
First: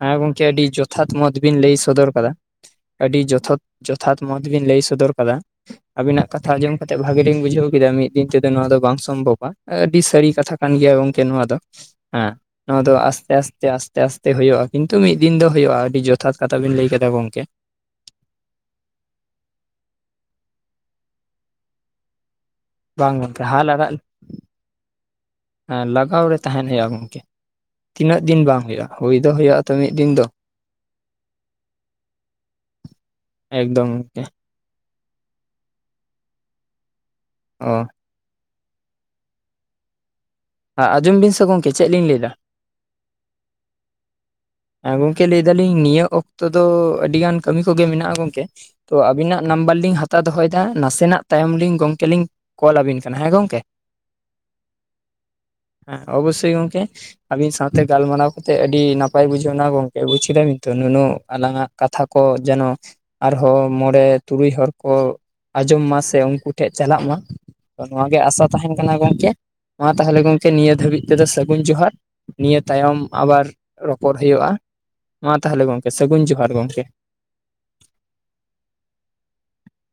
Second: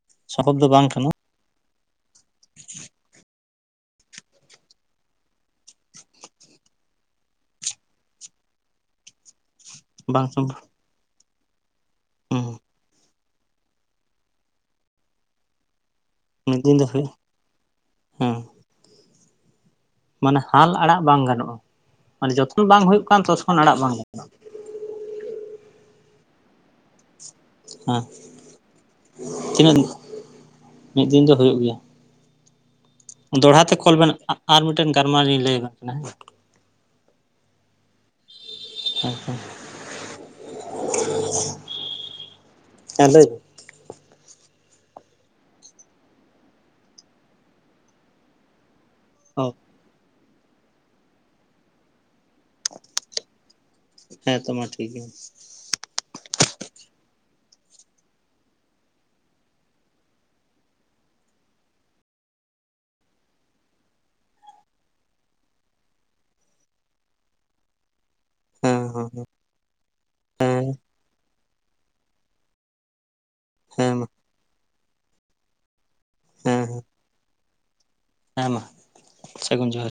ᱦᱮᱸ ᱜᱚᱝᱠᱮ ᱥᱚᱢᱵᱷᱚᱵ ᱟᱹᱰᱤ ᱫᱚ ᱵᱟᱝ ᱡᱚᱛᱷᱟᱛ ᱠᱟᱱᱟ ᱱᱚᱣᱟ ᱵᱤᱱ ᱞᱟᱹᱭ ᱥᱚᱫᱚᱨ ᱠᱟᱫᱟ ᱾ ᱟᱹᱰᱤ ᱡᱚᱛᱷᱟᱛ, ᱡᱚᱛᱷᱟᱛ ᱱᱚᱣᱟ ᱫᱚ ᱵᱤᱱ ᱞᱟᱹᱭ ᱥᱚᱫᱚᱨ ᱠᱟᱫᱟ ᱾ ᱟᱵᱤᱱᱟᱜ ᱠᱟᱛᱷᱟ ᱟᱸᱡᱚᱢ ᱠᱟᱛᱮᱜ ᱵᱷᱟᱜ ᱞᱤᱧ ᱵᱩᱡᱷᱟᱹᱣ ᱠᱮᱫᱟ ᱢᱤᱫ ᱫᱤᱱ ᱛᱮᱫᱚ ᱱᱚᱣᱟ ᱫᱚ ᱵᱟᱝ ᱥᱚᱢᱵᱷᱚᱵᱟ ᱾ ᱟᱹᱰᱤ ᱵᱟᱝ ᱥᱟᱹᱨᱤ ᱠᱟᱛᱷᱟ ᱥᱚᱢᱵᱷᱚᱵ ᱠᱟᱱ ᱜᱮᱭᱟ ᱜᱚᱝᱠᱮ ᱱᱚᱣᱟ ᱫᱚ ᱦᱮᱸ ᱦᱩᱸ ᱱᱚᱣᱟ ᱫᱚ ᱟᱥᱛᱮ, ᱟᱥᱛᱮ ᱟᱥ ᱟᱥᱛᱮ, ᱟᱥᱛᱮ ᱦᱳᱭᱳᱜ-ᱟ᱾ᱠᱤᱱᱛᱩ ᱢᱤᱫ ᱫᱤᱱ ᱫᱚ ᱦᱳᱭᱳᱜ-ᱟ ᱾ ᱟᱹᱰᱤ ᱡᱚᱛᱷᱟᱛ ᱠᱟᱛᱷᱟ ᱢᱤᱫ ᱵᱤᱱ ᱫᱤᱱ ᱫᱚ ᱞᱟᱹᱭ ᱠᱮᱫᱟ ᱦᱩᱭᱩᱜᱼᱟ ᱜᱚᱝᱠᱮ᱾ ᱦᱮᱸ ᱢᱟᱱᱮ ᱦᱟᱞ ᱟᱲᱟᱜ ᱵᱟᱝ ᱜᱟᱱᱚᱜ-ᱟ ᱾ ᱢᱟᱱᱮ ᱡᱚᱛᱠᱷᱚᱱ ᱵᱟᱝ ᱦᱳᱭᱳᱜ ᱠᱟᱱ ᱛᱚᱛᱠᱷᱚᱱ ᱟᱲᱟᱜ ᱵᱟᱝ ᱜᱟᱱᱚᱜ-ᱟ ᱾ ᱞᱟᱜᱟᱣ ᱨᱮ ᱛᱟᱦᱮᱱ ᱦᱳᱭᱳᱜ-ᱟ ᱜᱚᱝᱠᱮ ᱾ ᱦᱮᱸ ᱛᱤᱱᱟᱹᱜ ᱫᱤᱱ ᱵᱟᱝ ᱦᱳᱭᱳᱜ-ᱟ ᱾ ᱦᱳᱭ ᱫᱚ ᱦᱳᱭᱳᱜ-ᱟ ᱛᱚ ᱛᱤᱱᱟᱹᱜ ᱢᱤᱫ ᱫᱤᱱ ᱫᱚ ᱾ ᱢᱤᱫ ᱫᱤᱱ ᱫᱚᱲᱦᱟ ᱛᱮ ᱠᱚᱞ ᱵᱮᱱ ᱜᱚᱝᱠᱮ ᱟᱨ ᱢᱤᱫ ᱴᱮᱱ ᱜᱟᱞᱢᱟᱨ ᱞᱤᱧ ᱞᱟᱹᱭ ᱟᱵᱮᱱ ᱠᱟᱱᱟ ᱦᱮᱸ᱾ ᱚ᱾ ᱦᱮ, ᱸ ᱦᱮᱸ᱾ ᱦᱮᱸᱡᱚᱢ ᱵᱤᱱ ᱥᱮ ᱜᱚᱝᱠᱮ ᱪᱮᱫ ᱞᱤᱧ ᱞᱟᱹᱭ ᱫᱟ᱾ ᱦᱮᱸ ᱞᱟᱸᱭ ᱵᱤᱱ᱾ ᱦᱮᱸ ᱜᱚᱝᱠᱮ ᱞᱟᱹᱭ ᱫᱟᱹᱞᱤᱧ ᱱᱤᱭᱟᱹ ᱚᱠᱛᱚ ᱫᱚ ᱟᱹᱰᱤ ᱜᱟᱱ ᱠᱟᱹᱢᱤ ᱠᱚᱜᱮ ᱢᱮᱱᱟᱜ-ᱟ ᱜᱚᱝᱠᱮ ᱾ ᱛᱚ ᱟᱵᱤᱱᱟᱜ ᱚ ᱱᱟᱢᱵᱟᱨ ᱞᱤᱧ ᱦᱟᱛᱟᱣ ᱫᱚᱦᱚᱭᱫᱟ ᱾ ᱱᱟᱥᱮᱱᱟᱜ ᱛᱟᱭᱚᱢ ᱞᱤᱧ ᱜᱚᱝᱠᱮ ᱞᱤᱧ ᱠᱚᱞ ᱟᱵᱤᱱ ᱠᱟᱱᱟ ᱦᱮᱸ ᱜᱚᱝᱠᱮ ᱾ ᱦᱮᱸ ᱛᱚ ᱢᱟ ᱴᱷᱤᱠ ᱜᱮᱭᱟ ᱾ ᱦᱮᱸ ᱚᱵᱚᱥᱳᱭ ᱜᱚᱝᱠᱮ ᱟᱵᱤᱱ ᱥᱟᱶ ᱛᱮ ᱜᱟᱞᱢᱟᱨᱟᱣ ᱠᱟᱛᱮᱜ ᱟᱹᱰᱤ ᱱᱟᱯ ᱯᱟᱭ ᱵᱩᱡᱷᱟᱹᱣ ᱱᱟ ᱜᱚᱝᱠᱮ ᱵᱩᱡᱽ ᱠᱮᱫᱟ ᱵᱤᱱ ᱛᱚ ᱱᱩᱱᱩ ᱟᱞᱟᱝ ᱟᱜ ᱠᱟᱛᱷᱟ ᱠᱚ ᱡᱮᱱᱚ ᱟᱨᱦᱚᱸ ᱢᱚᱸᱬᱮ ᱛᱩᱨᱩᱭ ᱦᱚᱲ ᱠᱚ ᱟᱸᱡᱚᱢ ᱢᱟ ᱥᱮ ᱩᱱᱠᱩ ᱴᱷᱮᱱ ᱪᱟᱞᱟᱜ ᱢᱟ ᱾ ᱱᱚᱣᱟ ᱜᱮ ᱟᱸᱥᱟ ᱛᱟᱦᱮᱱ ᱦᱮᱸ ᱠᱟᱱᱟ ᱦᱮᱸ ᱜᱚᱝᱠᱮ ᱾ ᱢᱟ ᱛᱟᱦᱞᱮ ᱜᱚᱝᱠᱮ ᱱᱤᱭᱟᱹ ᱦᱮᱸ ᱦᱮᱸ ᱫᱷᱟᱹᱵᱤᱡ ᱛᱮᱫᱚ ᱥᱟᱹᱜᱩᱱ ᱡᱚᱦᱟᱨ᱾ᱱᱤᱭᱟᱹ ᱛᱟᱭᱚᱢ ᱟᱵᱟᱨ ᱦᱮᱸ ᱢᱟ ᱨᱚᱯᱚᱲ ᱦᱳᱭᱳᱜ-ᱟ ᱢᱟ ᱛᱟᱦᱞᱮ ᱜᱚᱝᱠᱮ ᱥᱟᱹᱜᱩᱱ ᱡᱚᱦᱟᱨ ᱦᱮᱸ ᱜᱚᱝᱠᱮ᱾ ᱦᱮᱸ ᱦᱮᱸ ᱢᱟ ᱥᱟᱹᱜᱩᱱ ᱡᱚᱦᱟᱨ ᱾